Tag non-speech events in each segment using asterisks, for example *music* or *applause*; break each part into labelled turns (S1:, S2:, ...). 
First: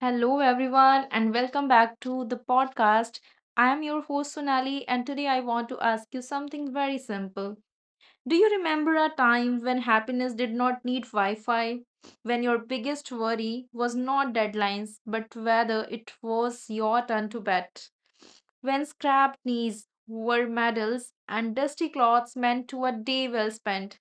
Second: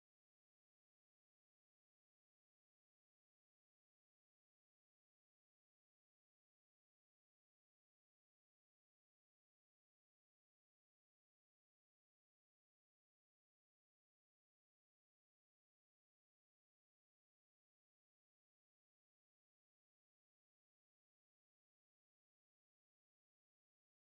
S1: Hello, everyone, and welcome back to the podcast. I am your host Sonali, and today I want to ask you something very simple. Do you remember a time when happiness did not need Wi Fi? When your biggest worry was not deadlines, but whether it was your turn to bet? When scrapped knees were medals and dusty clothes meant to a day well spent?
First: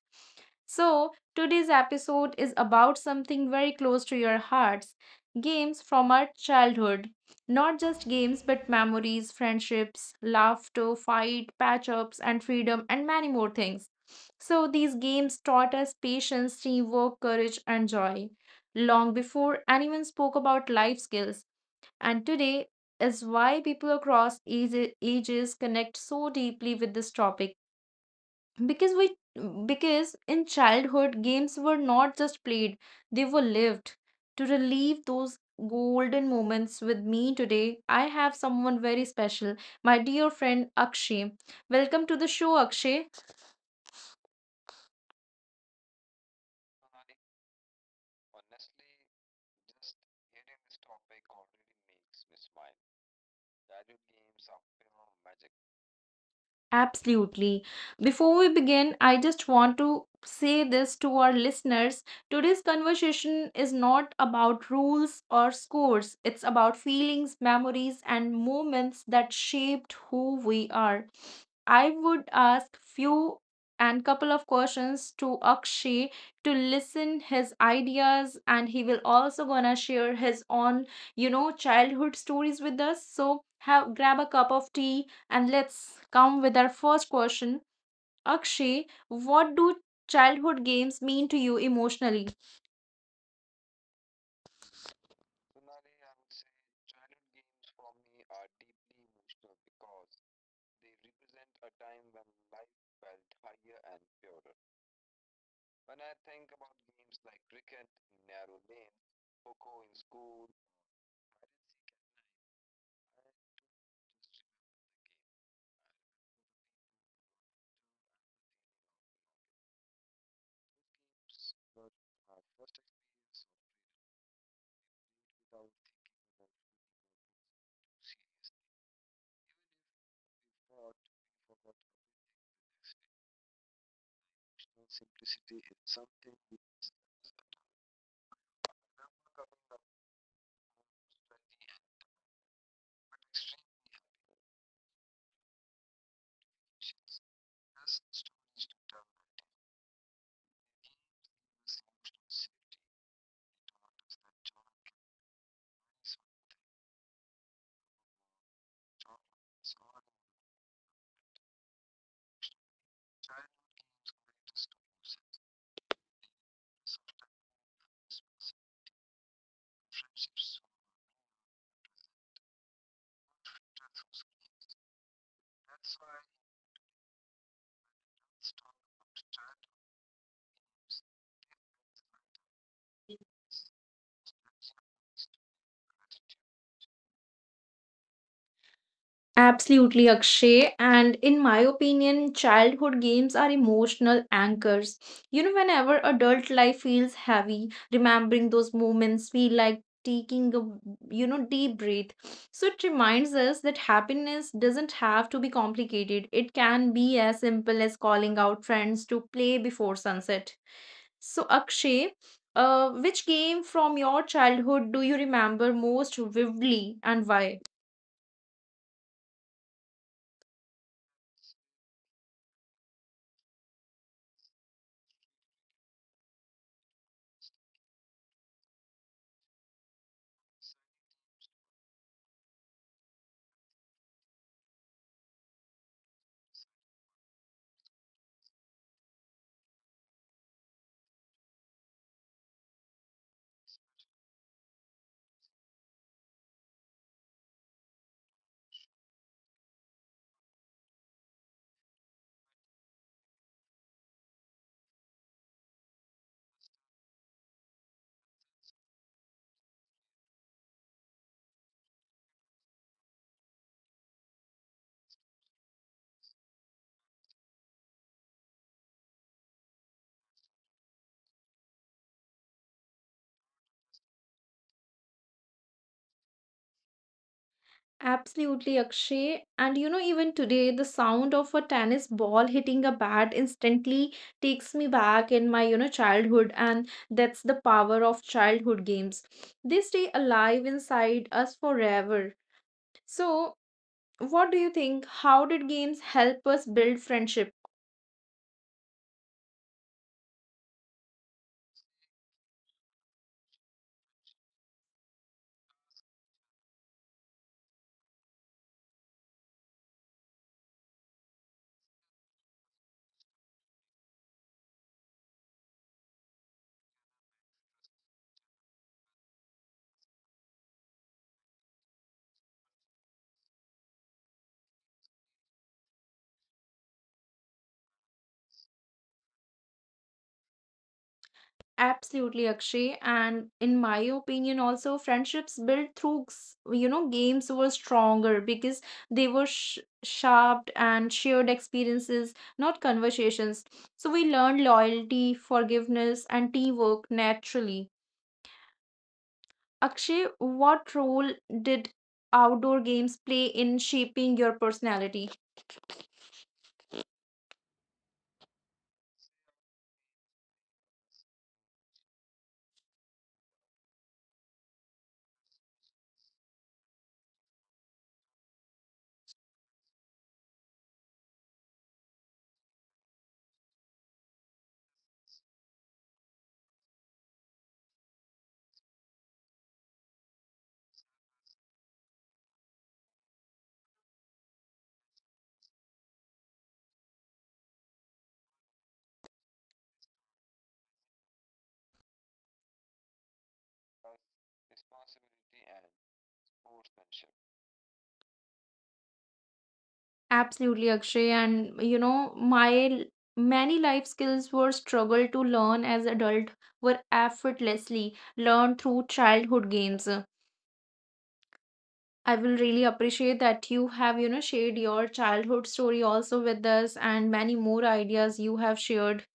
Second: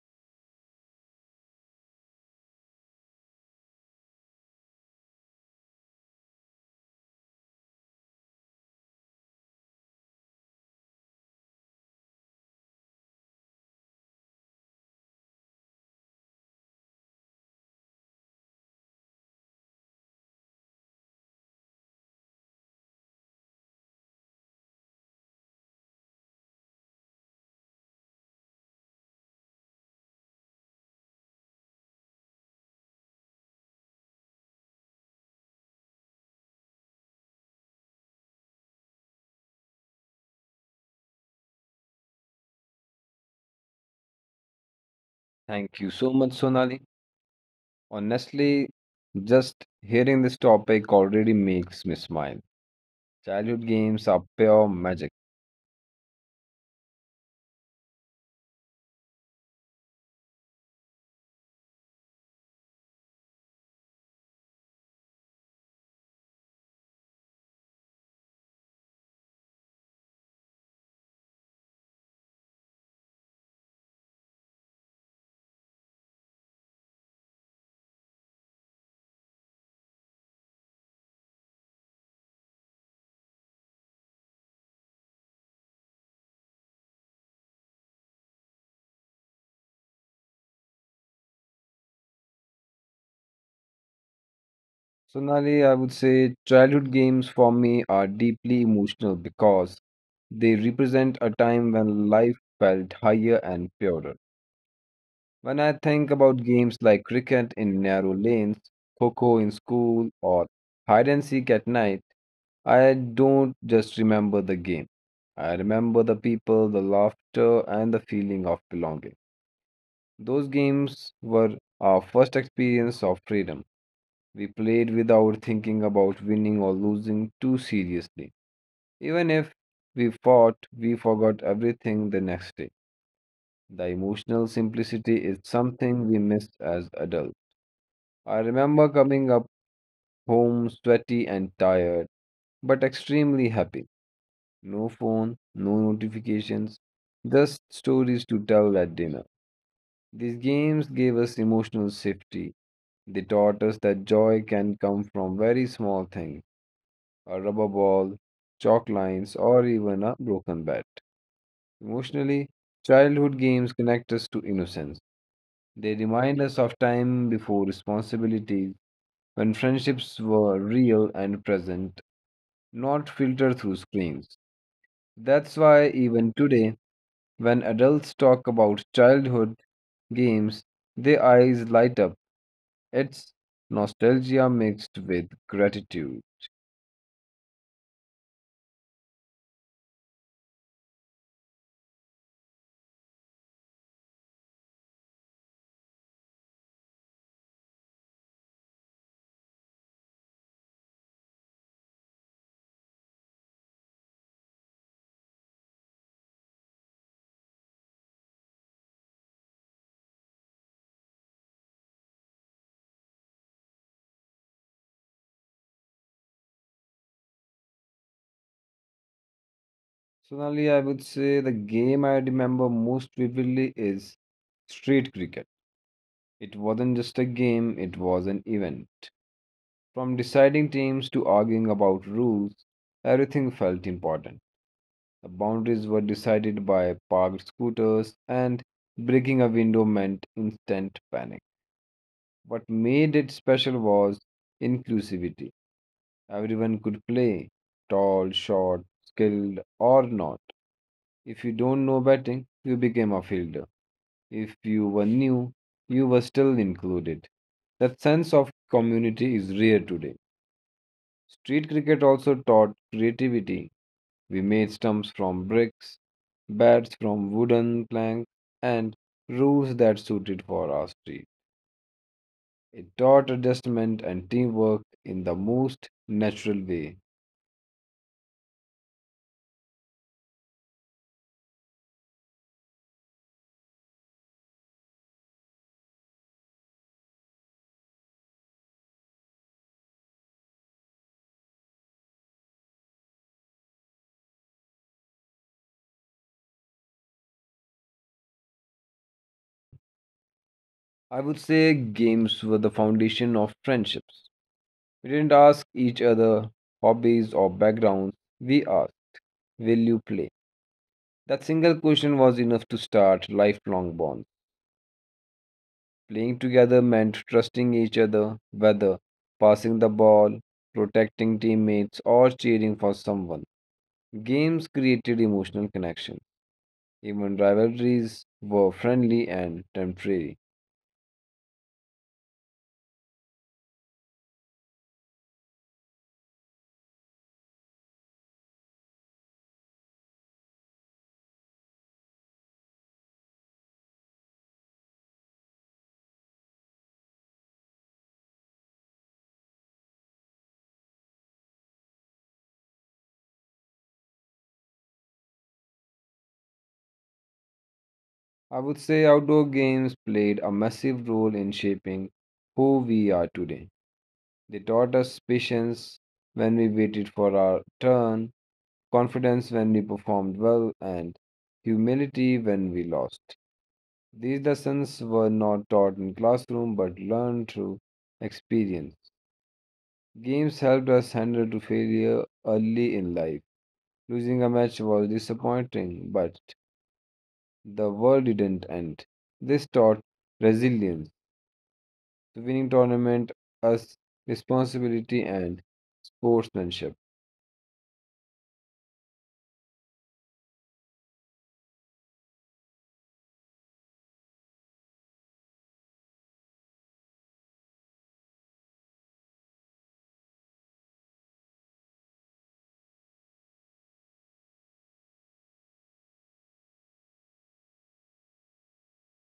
S1: So, today's episode is about something very close to your hearts, games from our childhood, not just games, but memories, friendships, laughter, fight, patch ups, and freedom, and many more things. So, these games taught us patience, teamwork, courage, and joy long before anyone spoke about life skills. And today is why people across ages connect so deeply with this topic, because we because in childhood games were not just played, they were lived to relive those golden moments. With me today I have someone very special, my dear friend Akshay. Welcome to the show, Akshay.
S2: Thank you so much, Sonali. Honestly, just hearing this topic already makes me smile. Childhood games are pure magic.
S1: Absolutely. Before we begin, I just want to say this to our listeners: today's conversation is not about rules or scores, it's about feelings, memories, and moments that shaped who we are. I would ask few and couple of questions to Akshay to listen his ideas, and he will also gonna share his own childhood stories with us. So have grab a cup of tea and let's come with our first question. Akshay, what do childhood games mean to you emotionally?
S2: Sonali, I would say childhood games for me are deeply emotional because they represent a time when life felt higher and purer. When I think about games like cricket in narrow lanes, coco in school, or hide and seek at night, I don't just remember the game. I remember the people, the laughter, and the feeling of belonging. Those games were our first experience of freedom. We played without thinking about winning or losing too seriously. Even if we fought, we forgot everything the next day. The emotional simplicity is something we miss as adults. I remember coming up home sweaty and tired, but extremely happy. No phone, no notifications, just stories to tell at dinner. These games gave us emotional safety. They taught us that joy can come from very small things: a rubber ball, chalk lines, or even a broken bat. Emotionally, childhood games connect us to innocence. They remind us of time before responsibilities, when friendships were real and present, not filtered through screens. That's why, even today, when adults talk about childhood games, their eyes light up. It's nostalgia mixed with gratitude.
S1: Absolutely, Akshay. And in my opinion, childhood games are emotional anchors. You know, whenever adult life feels heavy, remembering those moments feel like taking a deep breath. So it reminds us that happiness doesn't have to be complicated. It can be as simple as calling out friends to play before sunset. So, Akshay, which game from your childhood do you remember most vividly and why?
S2: So, Sonali, I would say the game I remember most vividly is street cricket. It wasn't just a game, it was an event. From deciding teams to arguing about rules, everything felt important. The boundaries were decided by parked scooters, and breaking a window meant instant panic. What made it special was inclusivity. Everyone could play, tall, short, skilled, or not. If you don't know batting, you became a fielder. If you were new, you were still included. That sense of community is rare today. Street cricket also taught creativity. We made stumps from bricks, beds from wooden planks, and roofs that suited for our street. It taught adjustment and teamwork in the most natural way.
S1: Absolutely, Akshay. And you know, even today, the sound of a tennis ball hitting a bat instantly takes me back in my, childhood. And that's the power of childhood games. They stay alive inside us forever. So, what do you think? How did games help us build friendship?
S2: I would say games were the foundation of friendships. We didn't ask each other hobbies or backgrounds, we asked, "Will you play?" That single question was enough to start lifelong bonds. Playing together meant trusting each other, whether passing the ball, protecting teammates, or cheering for someone. Games created emotional connection. Even rivalries were friendly and temporary.
S1: Absolutely, Akshay. And in my opinion, also, friendships built through, games were stronger because they were sharp and shared experiences, not conversations. So we learned loyalty, forgiveness, and teamwork naturally. Akshay, what role did outdoor games play in shaping your personality?
S2: I would say outdoor games played a massive role in shaping who we are today. They taught us patience when we waited for our turn, confidence when we performed well, and humility when we lost. These lessons were not taught in classroom but learned through experience. Games helped us handle to failure early in life. Losing a match was disappointing, but the world didn't end. This taught resilience. The winning tournament us responsibility and sportsmanship.
S1: Absolutely, Akshay. And you know, many life skills were struggled to learn as adult were effortlessly learned through childhood games. I will really appreciate that you have, shared your childhood story also with us, and many more ideas you have shared.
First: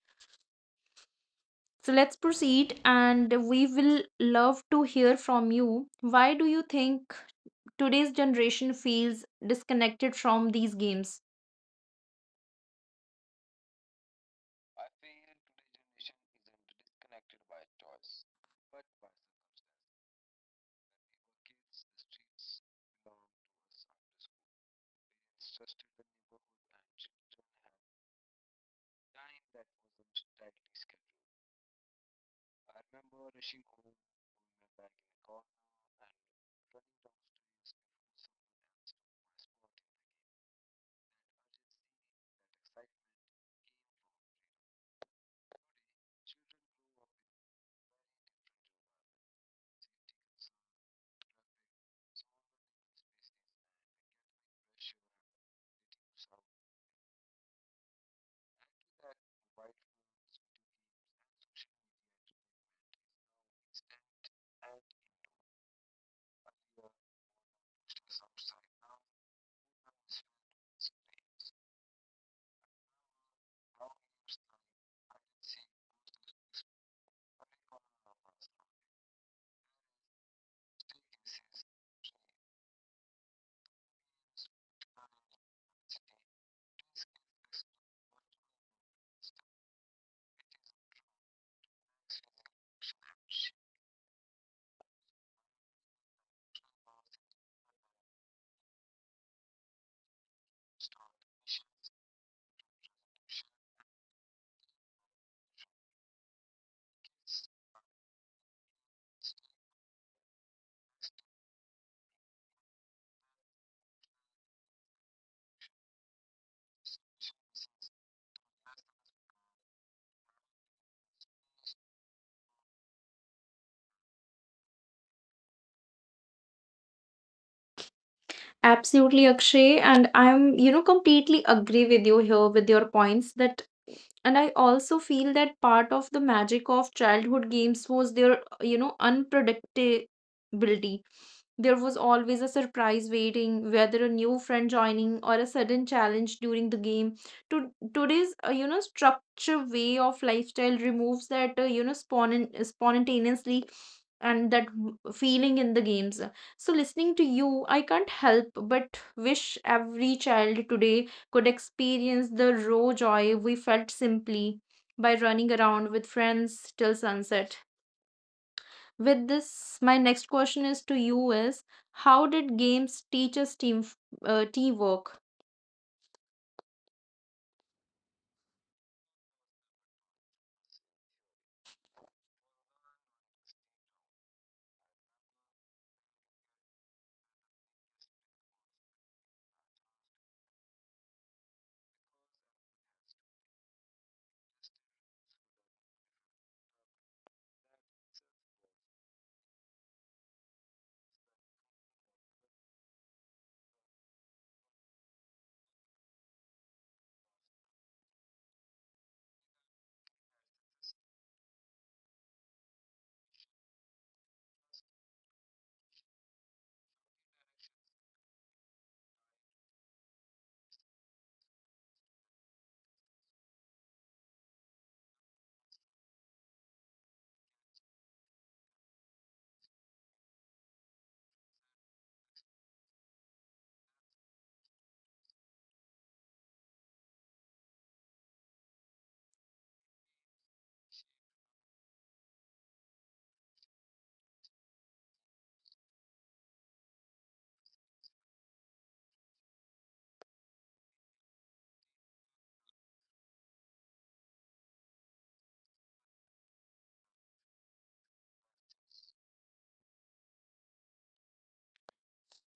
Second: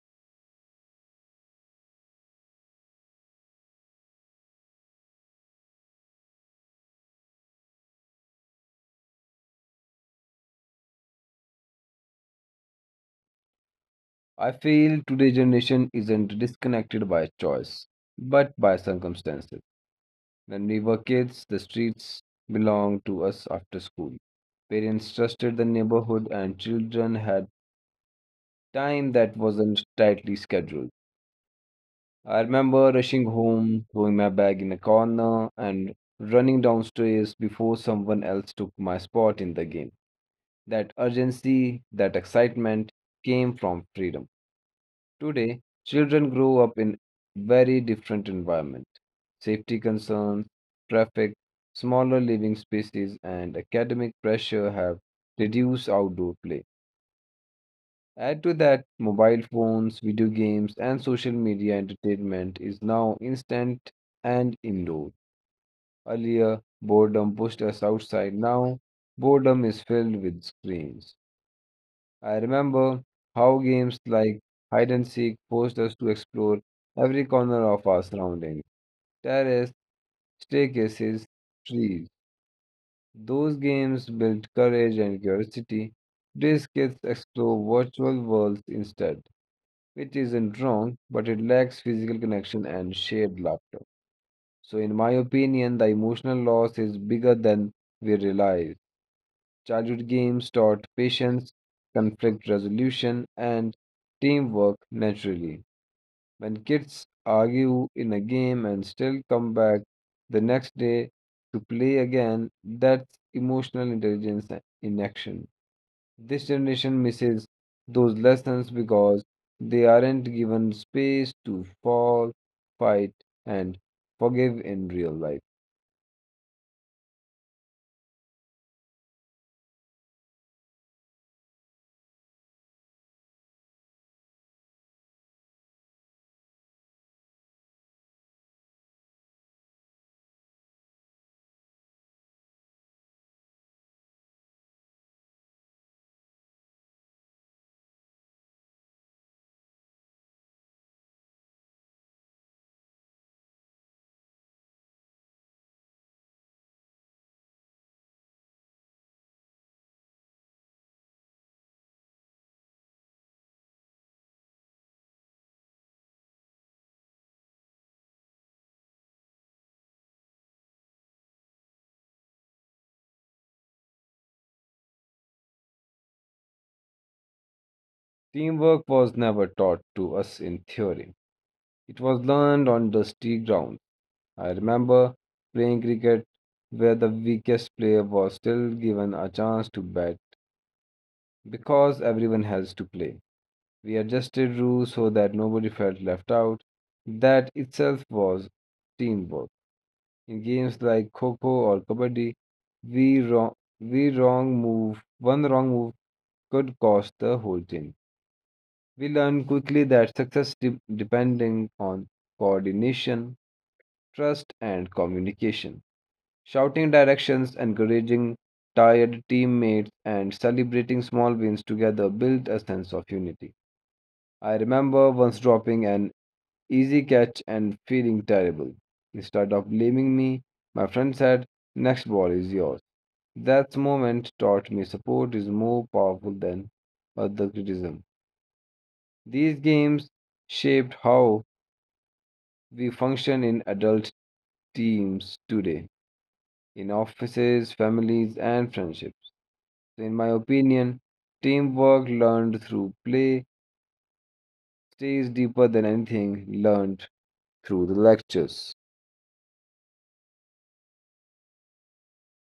S1: So let's proceed, and we will love to hear from you. Why do you think today's generation feels disconnected from these games?
S2: I feel today's generation isn't disconnected by choice, but by circumstances. When we were kids, the streets belonged to us after school. Parents trusted the neighborhood, and children had time that wasn't tightly scheduled. I remember rushing home, throwing my bag in a corner, and running downstairs before someone else took my spot in the game. That urgency, that excitement came from freedom. Today, children grow up in very different environment. Safety concerns, traffic, smaller living spaces, and academic pressure have reduced outdoor play. Add to that, mobile phones, video games, and social media entertainment is now instant and indoor. Earlier, boredom pushed us outside. Now, boredom is filled with screens. I remember how games like hide and seek forced us to explore every corner of our surroundings: terrace, staircases, trees. Those games built courage and curiosity. These kids explore virtual worlds instead, which isn't wrong, but it lacks physical connection and shared laughter. So, in my opinion, the emotional loss is bigger than we realize. Childhood games taught patience, conflict resolution, and teamwork naturally. When kids argue in a game and still come back the next day to play again, that's emotional intelligence in action. This generation misses those lessons because they aren't given space to fall, fight, and forgive in real life.
S1: Absolutely, Akshay. And I'm, completely agree with you here with your points that, and I also feel that part of the magic of childhood games was their, unpredictability. There was always a surprise waiting, whether a new friend joining or a sudden challenge during the game. To today's structure way of lifestyle removes that spontaneously and that feeling in the games. So listening to you, I can't help but wish every child today could experience the raw joy we felt simply by running around with friends till sunset. With this, my next question is to you is, how did games teach us teamwork?
S2: Teamwork was never taught to us in theory. It was learned on dusty ground. I remember playing cricket where the weakest player was still given a chance to bat because everyone has to play. We adjusted rules so that nobody felt left out. That itself was teamwork. In games like Kho-Kho or Kabaddi, we wrong, one wrong move could cost the whole team. We learned quickly that success depending on coordination, trust, and communication. Shouting directions, encouraging tired teammates, and celebrating small wins together build a sense of unity. I remember once dropping an easy catch and feeling terrible. Instead of blaming me, my friend said, "Next ball is yours." That moment taught me support is more powerful than other criticism. These games shaped how we function in adult teams today, in offices, families, and friendships. In my opinion, teamwork learned through play stays deeper than anything learned through the lectures.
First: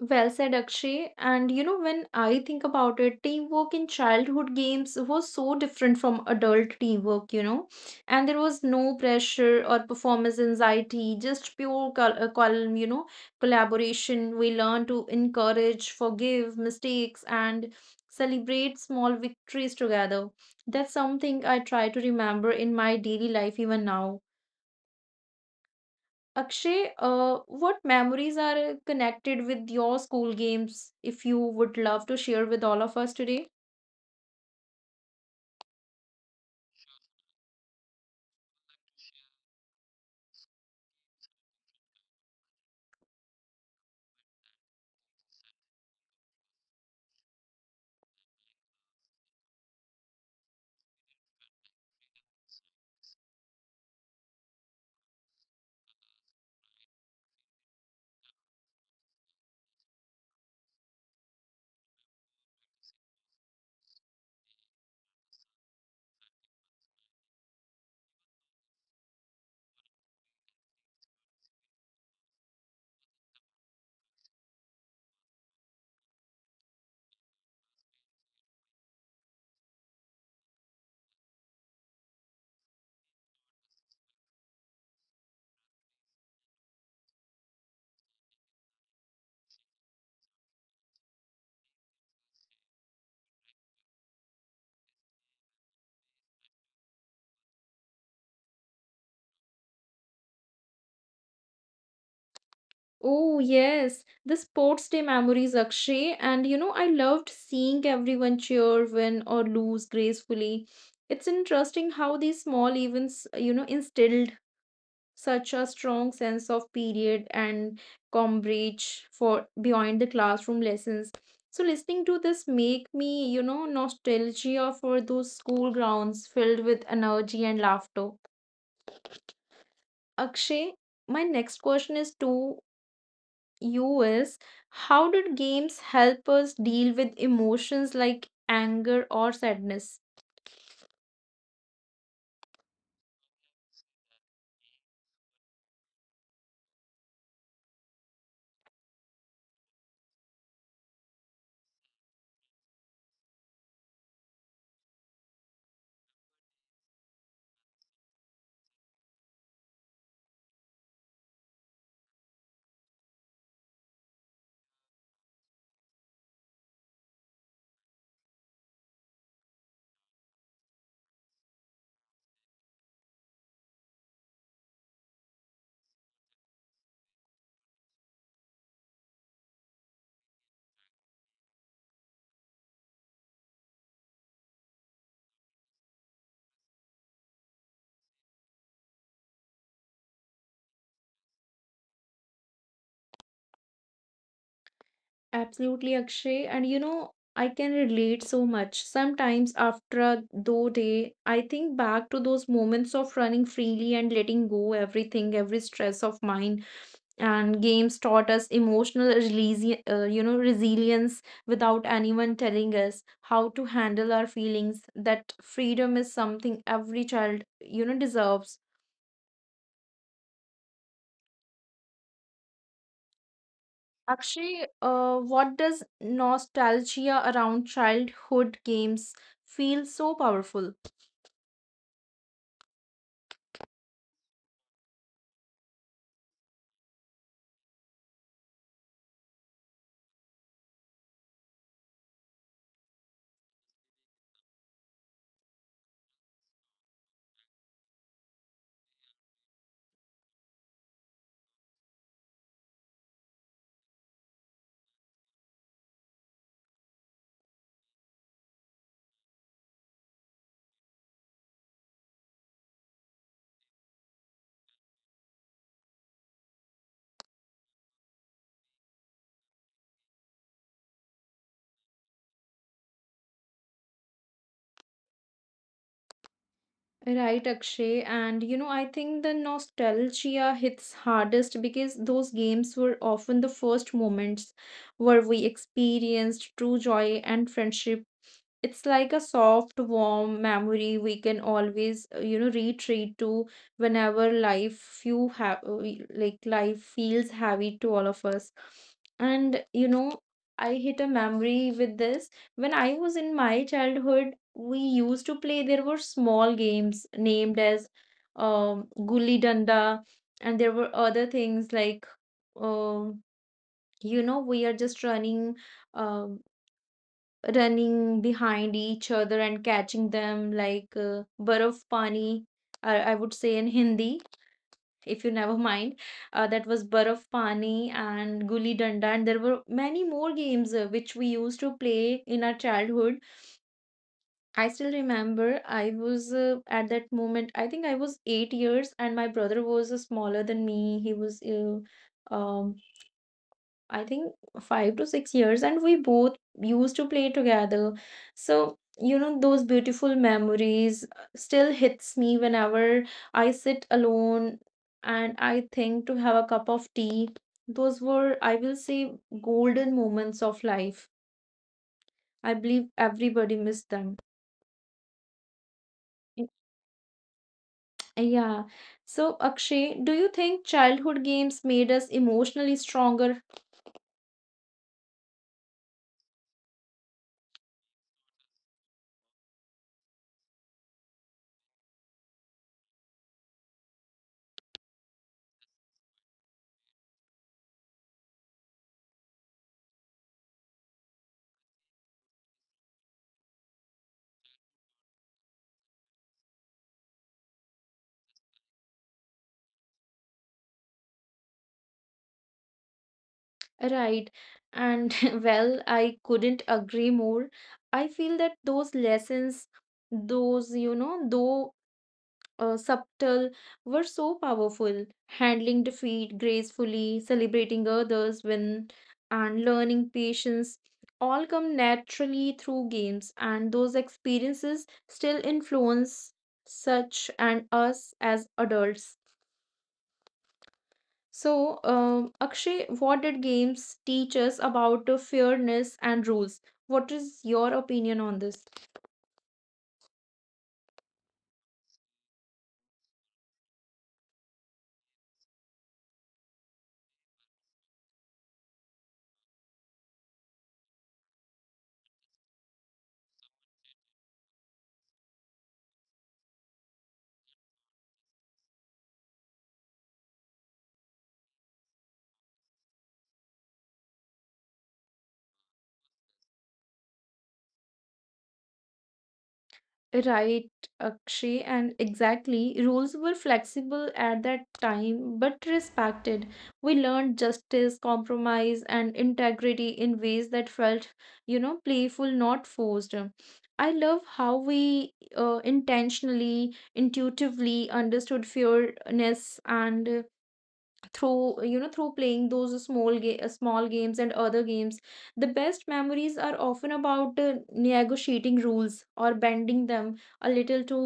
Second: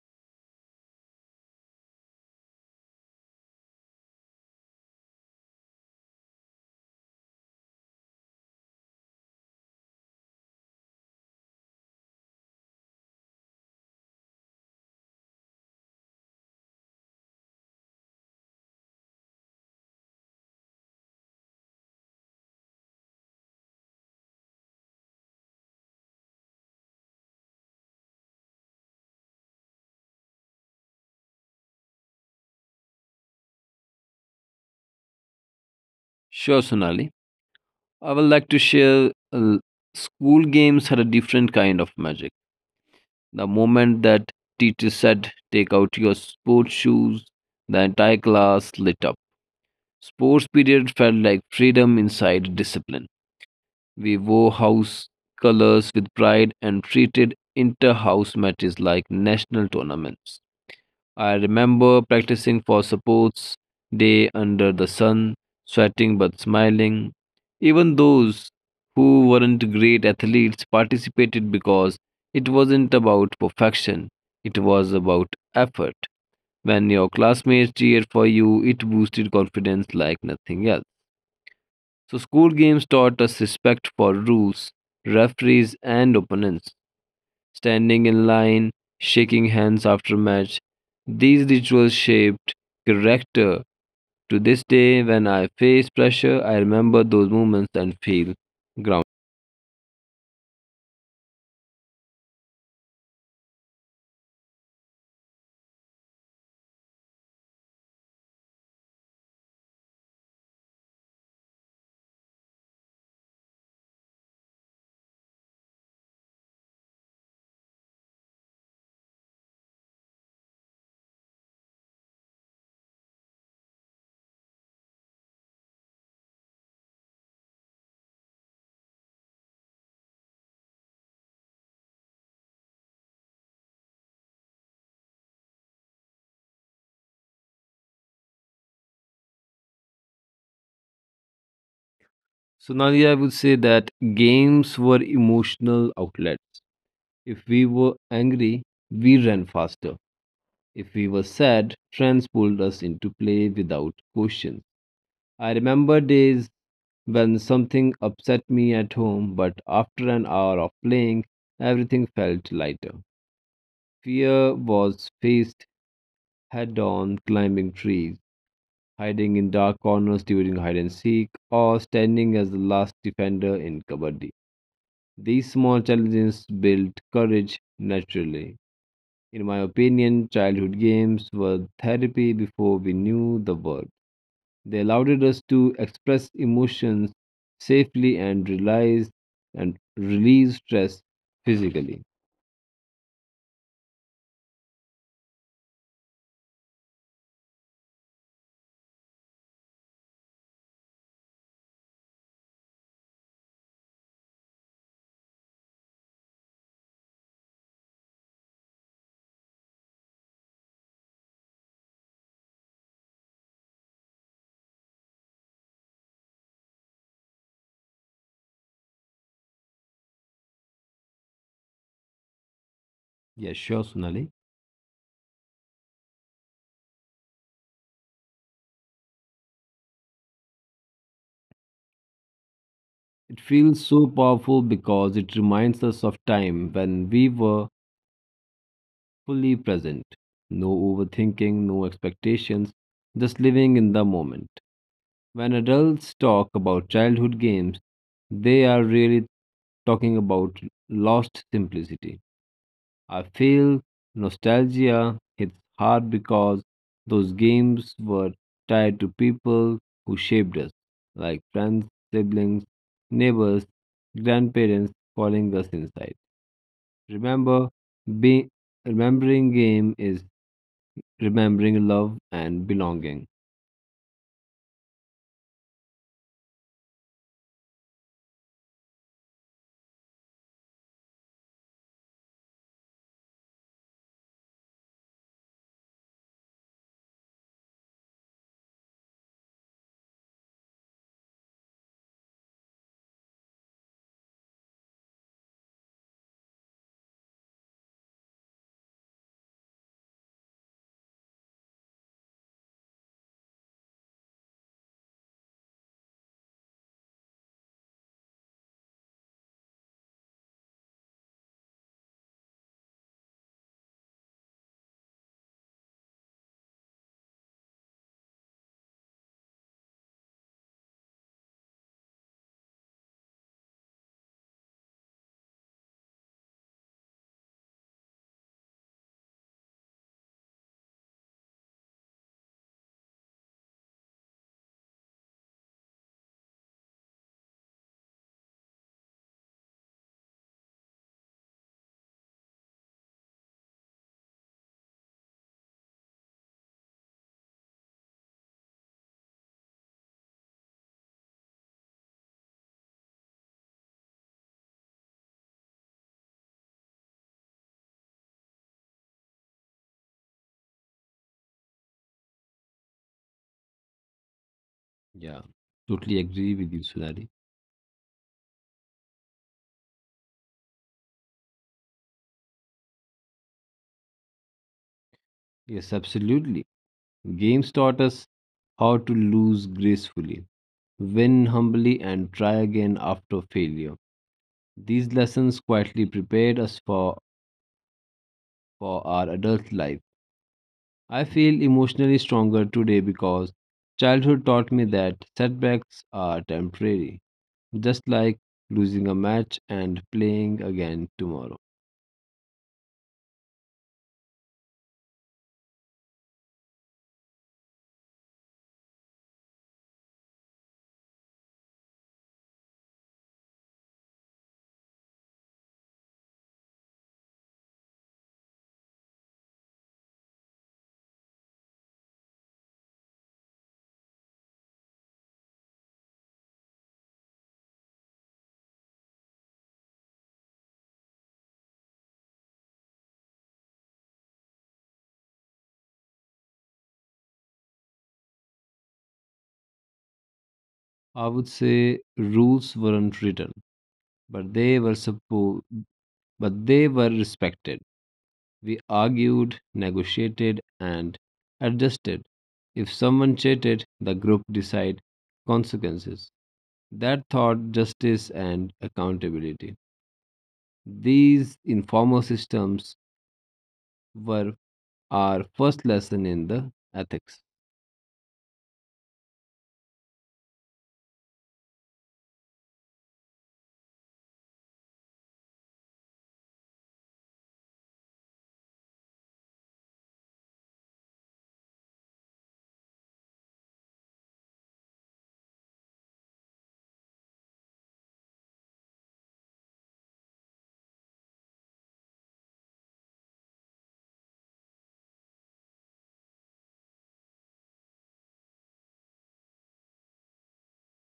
S1: Well said, Akshay. And you know, when I think about it, teamwork in childhood games was so different from adult teamwork. And there was no pressure or performance anxiety, just pure calm, collaboration. We learned to encourage, forgive mistakes, and celebrate small victories together. That's something I try to remember in my daily life even now. Akshay, what memories are connected with your school games if you would love to share with all of us today?
S2: Sure, Sonali. I would like to share school games had a different kind of magic. The moment that teacher said, "take out your sports shoes," the entire class lit up. Sports period felt like freedom inside discipline. We wore house colors with pride and treated inter-house matches like national tournaments. I remember practicing for sports day under the sun, sweating but smiling. Even those who weren't great athletes participated because it wasn't about perfection, it was about effort. When your classmates cheered for you, it boosted confidence like nothing else. So, school games taught us respect for rules, referees, and opponents, standing in line, shaking hands after match. These rituals shaped character. To this day, when I face pressure, I remember those moments and feel grounded.
S1: Oh, yes, the sports day memories, Akshay. And you know, I loved seeing everyone cheer, win, or lose gracefully. It's interesting how these small events, instilled such a strong sense of period and coverage for beyond the classroom lessons. So listening to this make me nostalgia for those school grounds filled with energy and laughter. Akshay, my next question is to you is, how did games help us deal with emotions like anger or sadness?
S2: So, Nadia, I would say that games were emotional outlets. If we were angry, we ran faster. If we were sad, friends pulled us into play without questions. I remember days when something upset me at home, but after an hour of playing, everything felt lighter. Fear was faced head on, climbing trees, hiding in dark corners during hide and seek, or standing as the last defender in kabaddi. These small challenges built courage naturally. In my opinion, childhood games were therapy before we knew the word. They allowed us to express emotions safely and realize and release stress physically.
S1: Absolutely, Akshay. And you know, I can relate so much. Sometimes after a though day, I think back to those moments of running freely and letting go everything, every stress of mine. And games taught us emotional release, resilience without anyone telling us how to handle our feelings. That freedom is something every child, deserves.
S2: Yeah, sure, Sonali.
S1: Akshay, what does nostalgia around childhood games feel so powerful?
S2: It feels so powerful because it reminds us of time when we were fully present. No overthinking, no expectations, just living in the moment. When adults talk about childhood games, they are really talking about lost simplicity. I feel nostalgia hits hard because those games were tied to people who shaped us, like friends, siblings, neighbors, grandparents calling us inside. Remember, be, Remembering game is remembering love and belonging.
S1: Right, Akshay. And you know, I think the nostalgia hits hardest because those games were often the first moments where we experienced true joy and friendship. It's like a soft, warm memory we can always, retreat to whenever life you have, like life feels heavy to all of us. And I hit a memory with this. When I was in my childhood, we used to play. There were small games named as gulli danda, and there were other things like, um, we are just running. Um, Running behind each other and catching them, like barf pani, I would say in Hindi, if you never mind. That was barf pani and guli danda, and there were many more games which we used to play in our childhood. I still remember, I was at that moment I think I was 8 years, and my brother was smaller than me. He was um I think 5 to 6 years, and we both used to play together. So, those beautiful memories still hits me whenever I sit alone and I think to have a cup of tea. Those were, I will say, golden moments of life. I believe everybody missed them.
S2: Yeah, totally
S1: Y-
S2: agree with you, Sunari.
S1: Yeah. So, Akshay, do you think childhood games made us emotionally stronger?
S2: Yes, absolutely. Games taught us how to lose gracefully, win humbly, and try again after failure. These lessons quietly prepared us for our adult life. I feel emotionally stronger today because childhood taught me that setbacks are temporary, just like losing a match and playing again tomorrow.
S1: Right. And *laughs* well, I couldn't agree more. I feel that those lessons, those, you know, though subtle, were so powerful. Handling defeat gracefully, celebrating others when, and learning patience all come naturally through games, and those experiences still influence such and us as adults. So, Akshay, what did games teach us about fairness and rules? What is your opinion on this?
S2: I would say rules weren't written, but they were suppo- but they were respected. We argued, negotiated, and adjusted. If someone cheated, the group decided consequences. That taught justice and accountability. These informal systems were our first lesson in the ethics.
S1: Right, Akshay, and exactly, rules were flexible at that time but respected. We learned justice, compromise, and integrity in ways that felt, playful, not forced. I love how we intentionally, intuitively understood fairness and through you know through playing those small games and other games. The best memories are often about negotiating rules or bending them a little to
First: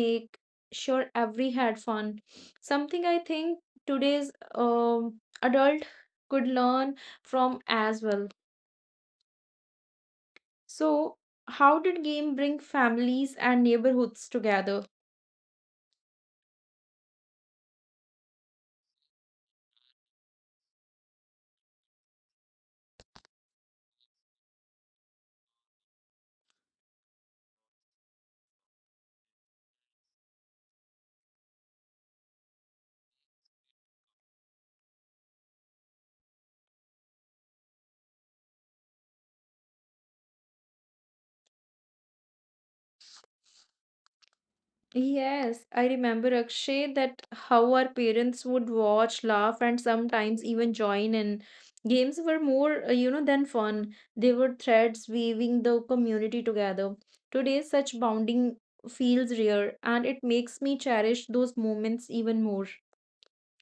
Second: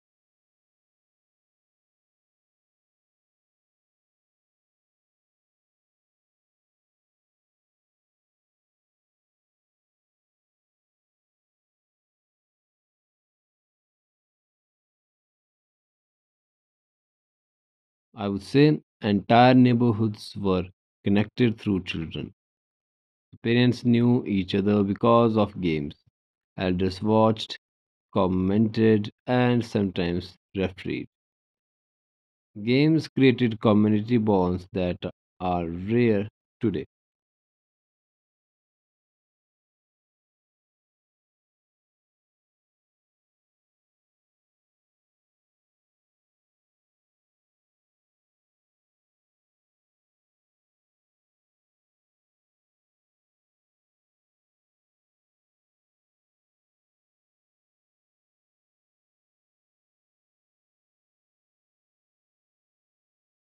S1: make sure every had fun, something I think today's adult could learn from as well. So, how did game bring families and neighborhoods together?
S2: I would say entire neighborhoods were connected through children. Parents knew each other because of games. Elders watched, commented, and sometimes refereed. Games created community bonds that are rare today.
S1: Yes, I remember Akshay that how our parents would watch, laugh, and sometimes even join in. Games were more, than fun. They were threads weaving the community together. Today, such bonding feels rare, and it makes me cherish those moments even more.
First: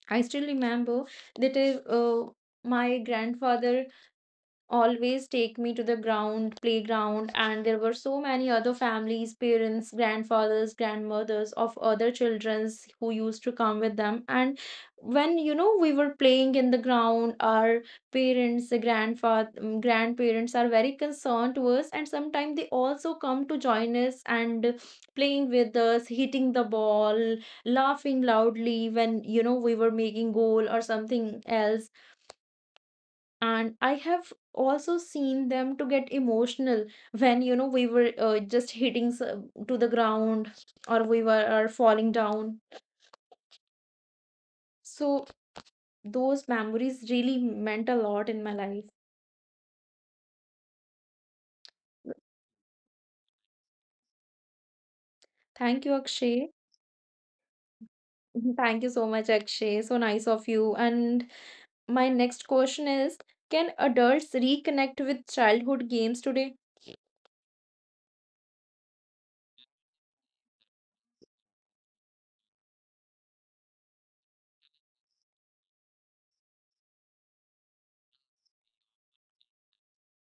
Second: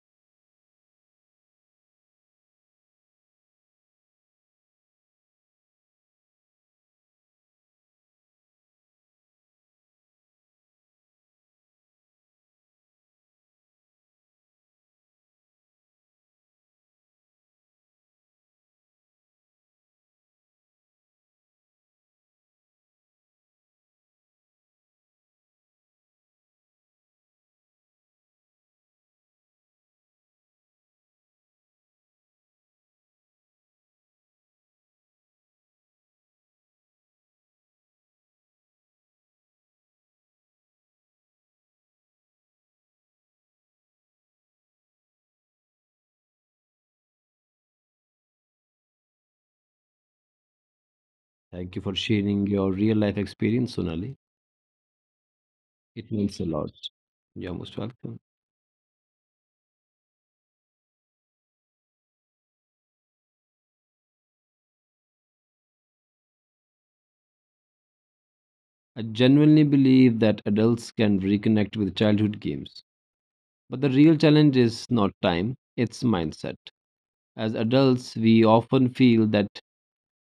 S1: I still remember that my grandfather always take me to the ground playground, and there were so many other families, parents, grandfathers, grandmothers of other childrens who used to come with them. And when we were playing in the ground, our parents, the grandfather, grandparents are very concerned to us, and sometimes they also come to join us and playing with us, hitting the ball, laughing loudly when we were making goal or something else. And I have also seen them to get emotional when we were just hitting to the ground, or we were are falling down. So those memories really meant a lot in my life.
S2: Thank you for sharing your real life experience, Sonali.
S1: Thank you,
S2: It means a
S1: Akshay.
S2: lot. You're most welcome.
S1: *laughs* Thank you so much, Akshay. So nice of you. And my next question is, can adults reconnect with childhood games today?
S2: I genuinely believe that adults can reconnect with childhood games. But the real challenge is not time, it's mindset. As adults, we often feel that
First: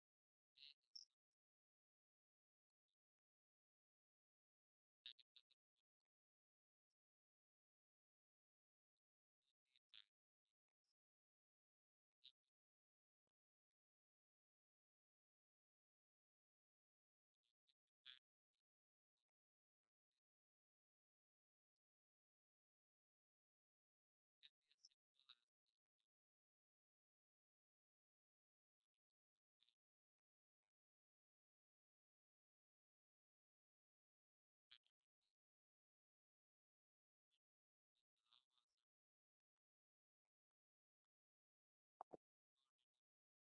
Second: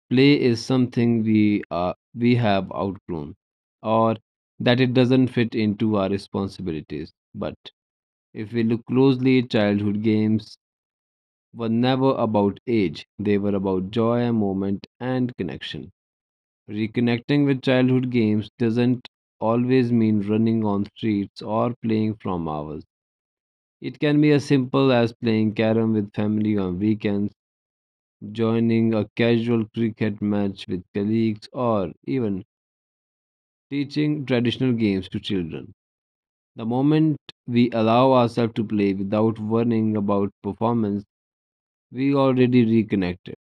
S2: play is something we have outgrown or that it doesn't fit into our responsibilities. But if we look closely, childhood games were never about age. They were about joy, moment and connection. Reconnecting with childhood games doesn't always mean running on streets or playing from hours. It can be as simple as playing carom with family on weekends, joining a casual cricket match with colleagues, or even teaching traditional games to children. The moment we allow ourselves to play without worrying about performance, we already reconnected.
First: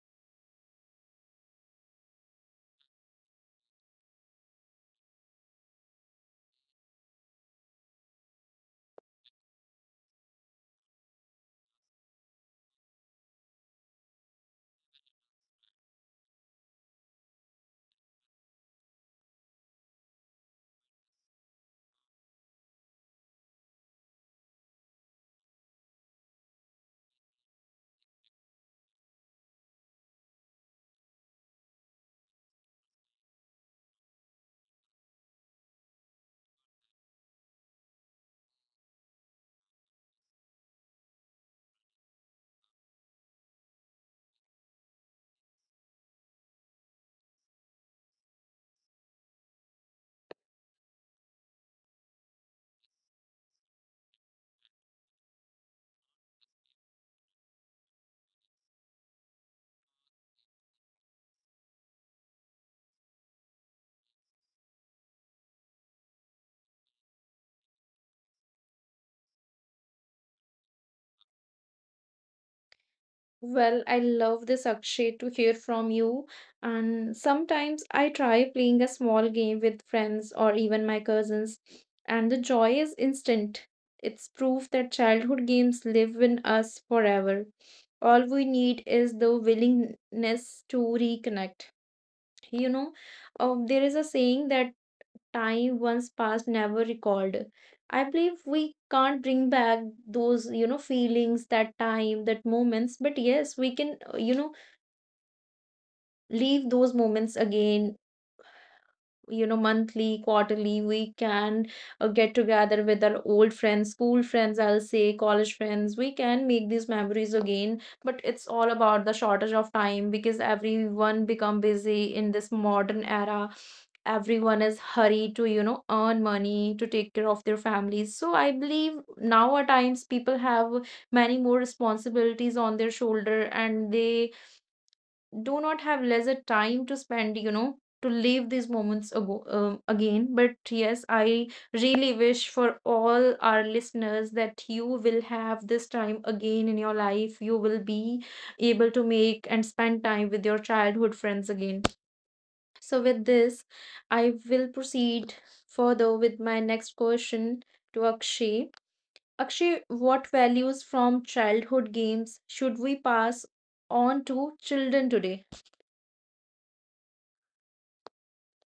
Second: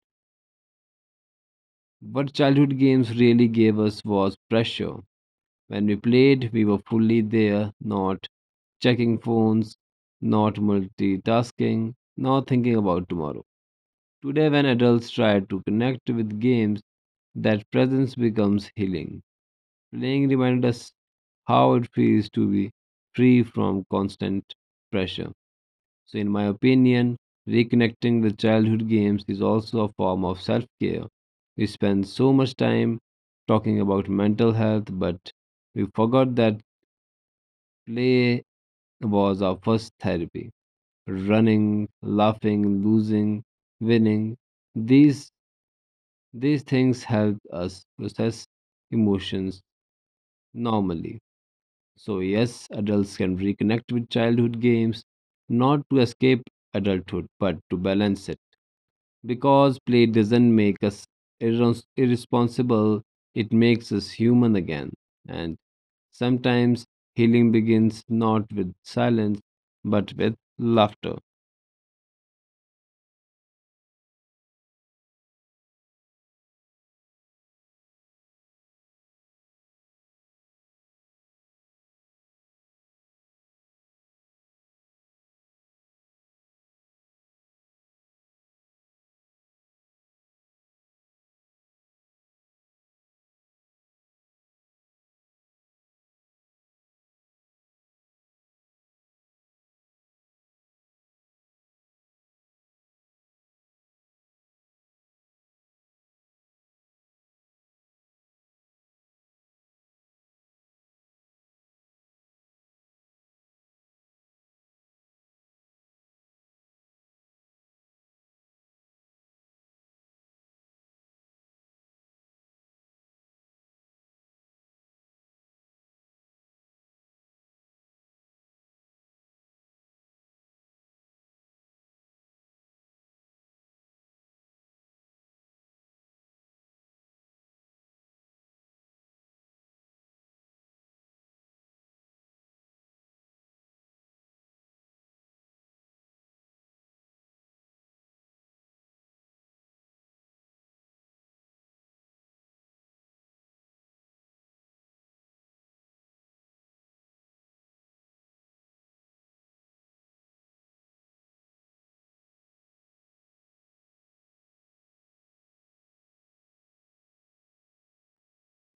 S2: What childhood games really gave us was pressure. When we played, we were fully there, not checking phones, not multitasking, not thinking about tomorrow. Today, when adults try to connect with games, that presence becomes healing. Playing reminds us how it feels to be free from constant pressure. So, in my opinion, reconnecting with childhood games is also a form of self care. We spend so much time talking about mental health, but we forgot that play was our first therapy: running, laughing, losing, winning. These these things help us process emotions normally. So yes, adults can reconnect with childhood games, not to escape adulthood, but to balance it. Because play doesn't make us irresponsible, it makes us human again. And sometimes healing begins not with silence, but with laughter.
S1: Well, I love this, Akshay, to hear from you. And sometimes I try playing a small game with friends or even my cousins, and the joy is instant. It's proof that childhood games live in us forever. All we need is the willingness to reconnect. you know there is a saying that time once past never recalled. I believe we can't bring back those feelings, that time, that moments, but yes we can leave those moments again, monthly, quarterly. We can get together with our old friends, school friends, I'll say, college friends. We can make these memories again, but it's all about the shortage of time because everyone become busy in this modern era. Everyone is hurried to, earn money to take care of their families. So I believe now at times people have many more responsibilities on their shoulder, and they do not have lesser time to spend to live these moments ago, again. But yes, I really wish for all our listeners that you will have this time again in your life. You will be able to make and spend time with your childhood friends again. So with this, I will proceed further with my next question to Akshay. Akshay, what values from childhood games should we pass on to children today?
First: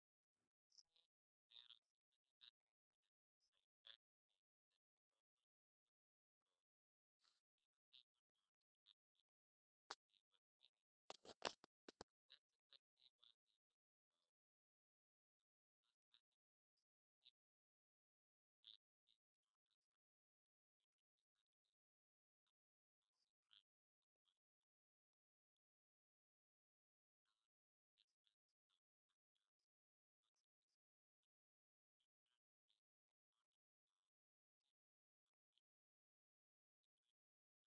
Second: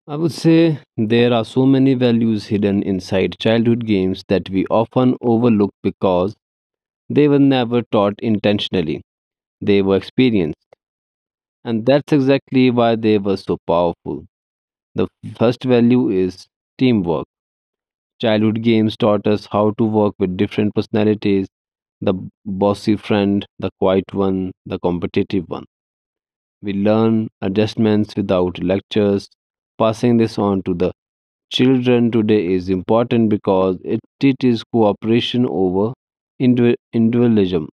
S2: I would say there are so many values hidden inside childhood games that we often overlook because they were never taught intentionally. They were experienced. And that's exactly why they were so powerful. The first value is teamwork. Childhood games taught us how to work with different personalities: the bossy friend, the quiet one, the competitive one. We learn adjustments without lectures, passing this on to the children today is important because it teaches cooperation over individualism.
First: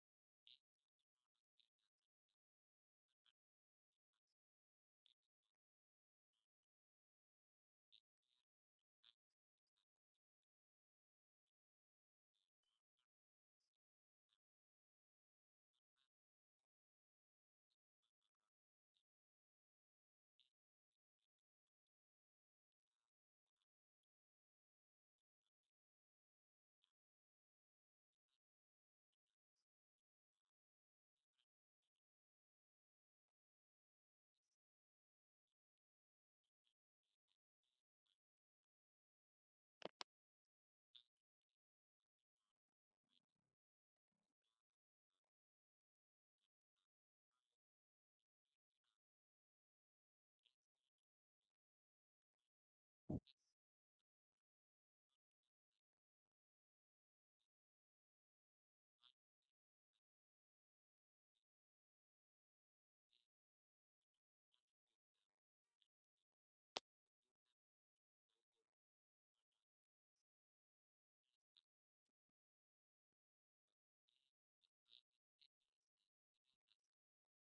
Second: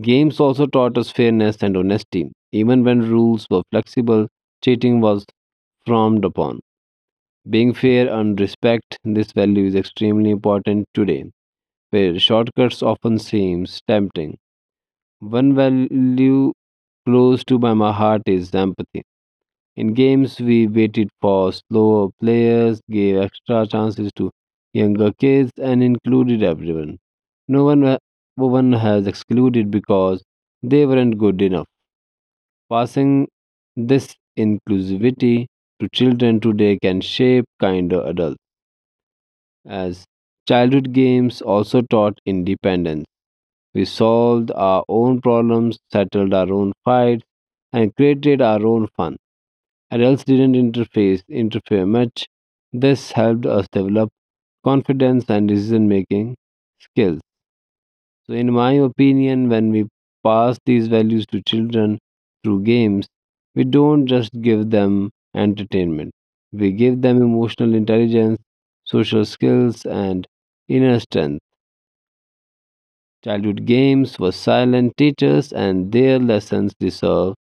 S2: Games also taught us fairness and honesty. Even when rules were flexible, cheating was frowned upon. Being fair and respect this value is extremely important today, where shortcuts often seem tempting. One value close to my heart is empathy. In games, we waited for slower players, gave extra chances to younger kids, and included everyone. No one, wa- no one has excluded because they weren't good enough. Passing this inclusivity to children today can shape kinder adults. As childhood games also taught independence, we solved our own problems, settled our own fights, and created our own fun. Adults didn't interface interfere much. This helped us develop confidence and decision making skills. So in my opinion, when we pass these values to children through games, we don't just give them entertainment. We give them emotional intelligence, social skills and inner strength. Childhood games were silent teachers and their lessons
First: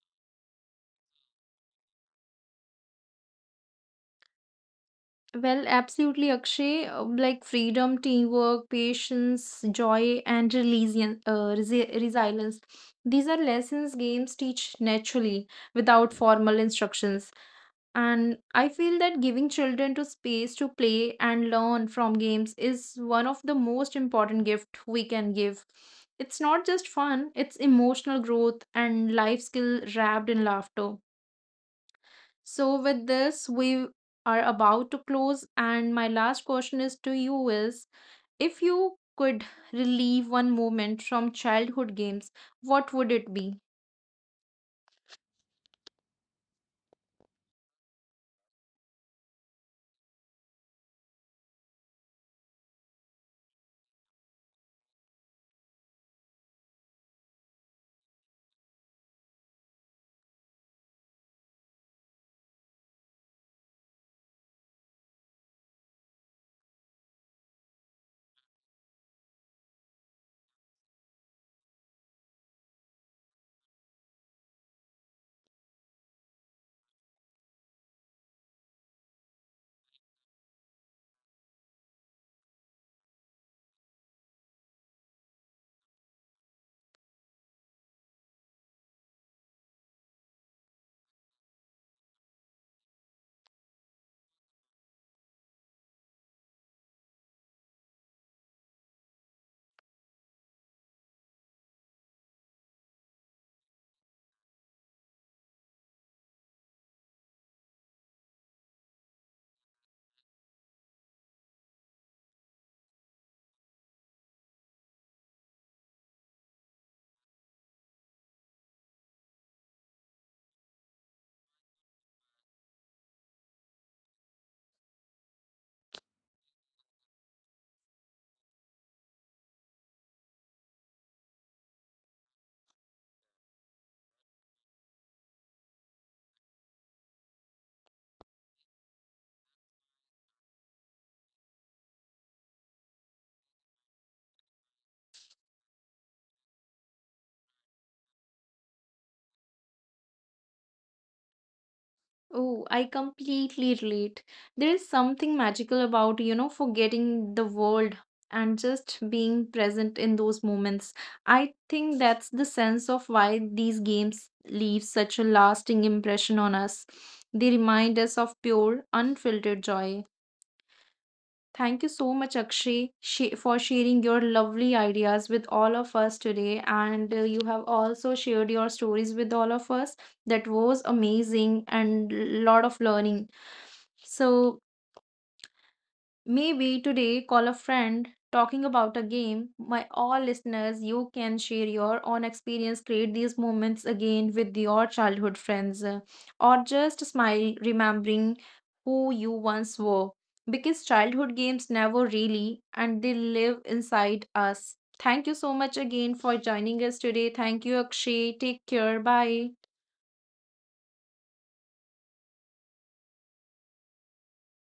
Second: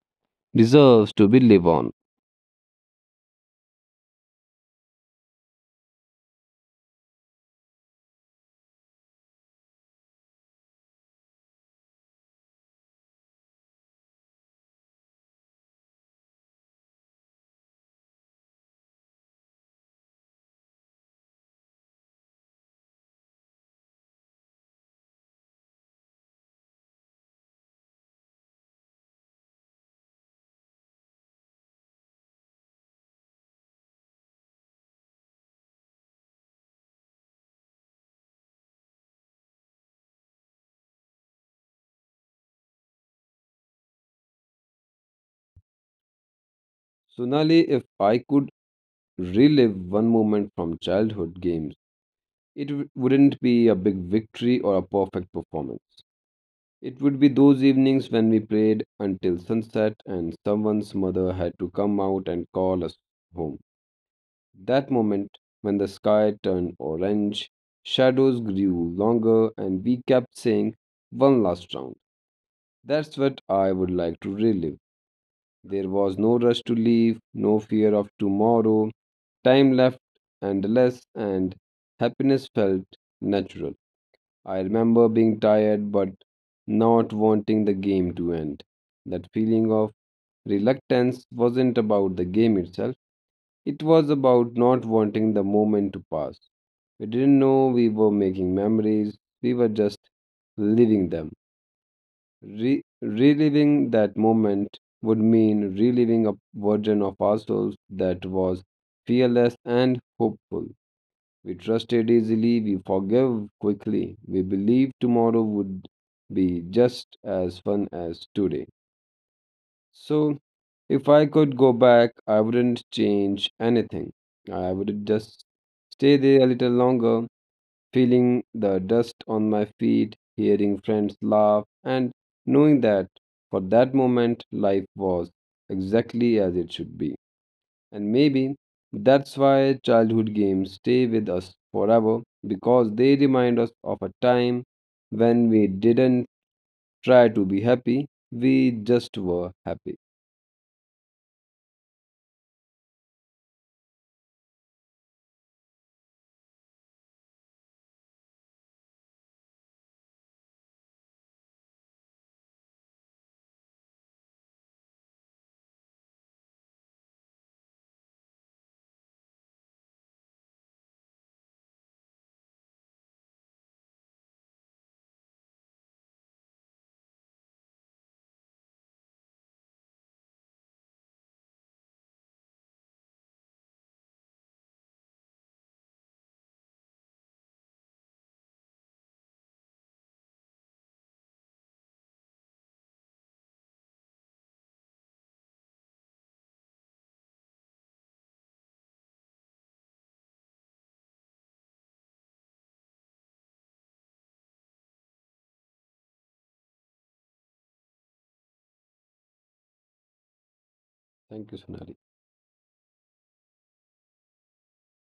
S2: deserves to be live on.
S1: Well, absolutely, Akshay. Like freedom, teamwork, patience, joy, and resilience. These are lessons games teach naturally without formal instructions. And I feel that giving children to space to play and learn from games is one of the most important gift we can give. It's not just fun, it's emotional growth and life skill wrapped in laughter. So, with this, we are about to close. And my last question is to you is, if you could relive one moment from childhood games, what would it be?
S2: Sonali, if I could relive one moment from childhood games, it wouldn't be a big victory or a perfect performance. It would be those evenings when we played until sunset and someone's mother had to come out and call us home. That moment when the sky turned orange, shadows grew longer, and we kept saying, "one last round." That's what I would like to relive. There was no rush to leave, no fear of tomorrow. Time left endless, and happiness felt natural. I remember being tired but not wanting the game to end. That feeling of reluctance wasn't about the game itself, it was about not wanting the moment to pass. We didn't know we were making memories, we were just living them. Reliving that moment would mean reliving a version of ourselves that was fearless and hopeful. We trusted easily, we forgave quickly, we believed tomorrow would be just as fun as today. So, if I could go back, I wouldn't change anything. I would just stay there a little longer, feeling the dust on my feet, hearing friends laugh, and knowing that for that moment life was exactly as it should be. And maybe that's why childhood games stay with us forever because they remind us of a time when we didn't try to be happy, we just were happy.
S1: Oh, I completely relate. There is something magical about, forgetting the world and just being present in those moments. I think that's the sense of why these games leave such a lasting impression on us. They remind us of pure, unfiltered joy. Thank you so much, Akshay, for sharing your lovely ideas with all of us today. And you have also shared your stories with all of us. That was amazing and lot of learning. So, maybe today call a friend talking about a game. My all listeners, you can share your own experience, create these moments again with your childhood friends, or just smile remembering who you once were. Because childhood games never really and they live inside us. Thank you so much again for joining us today. Thank you, Akshay. Take care. Bye.
S2: Thank you, Sonali.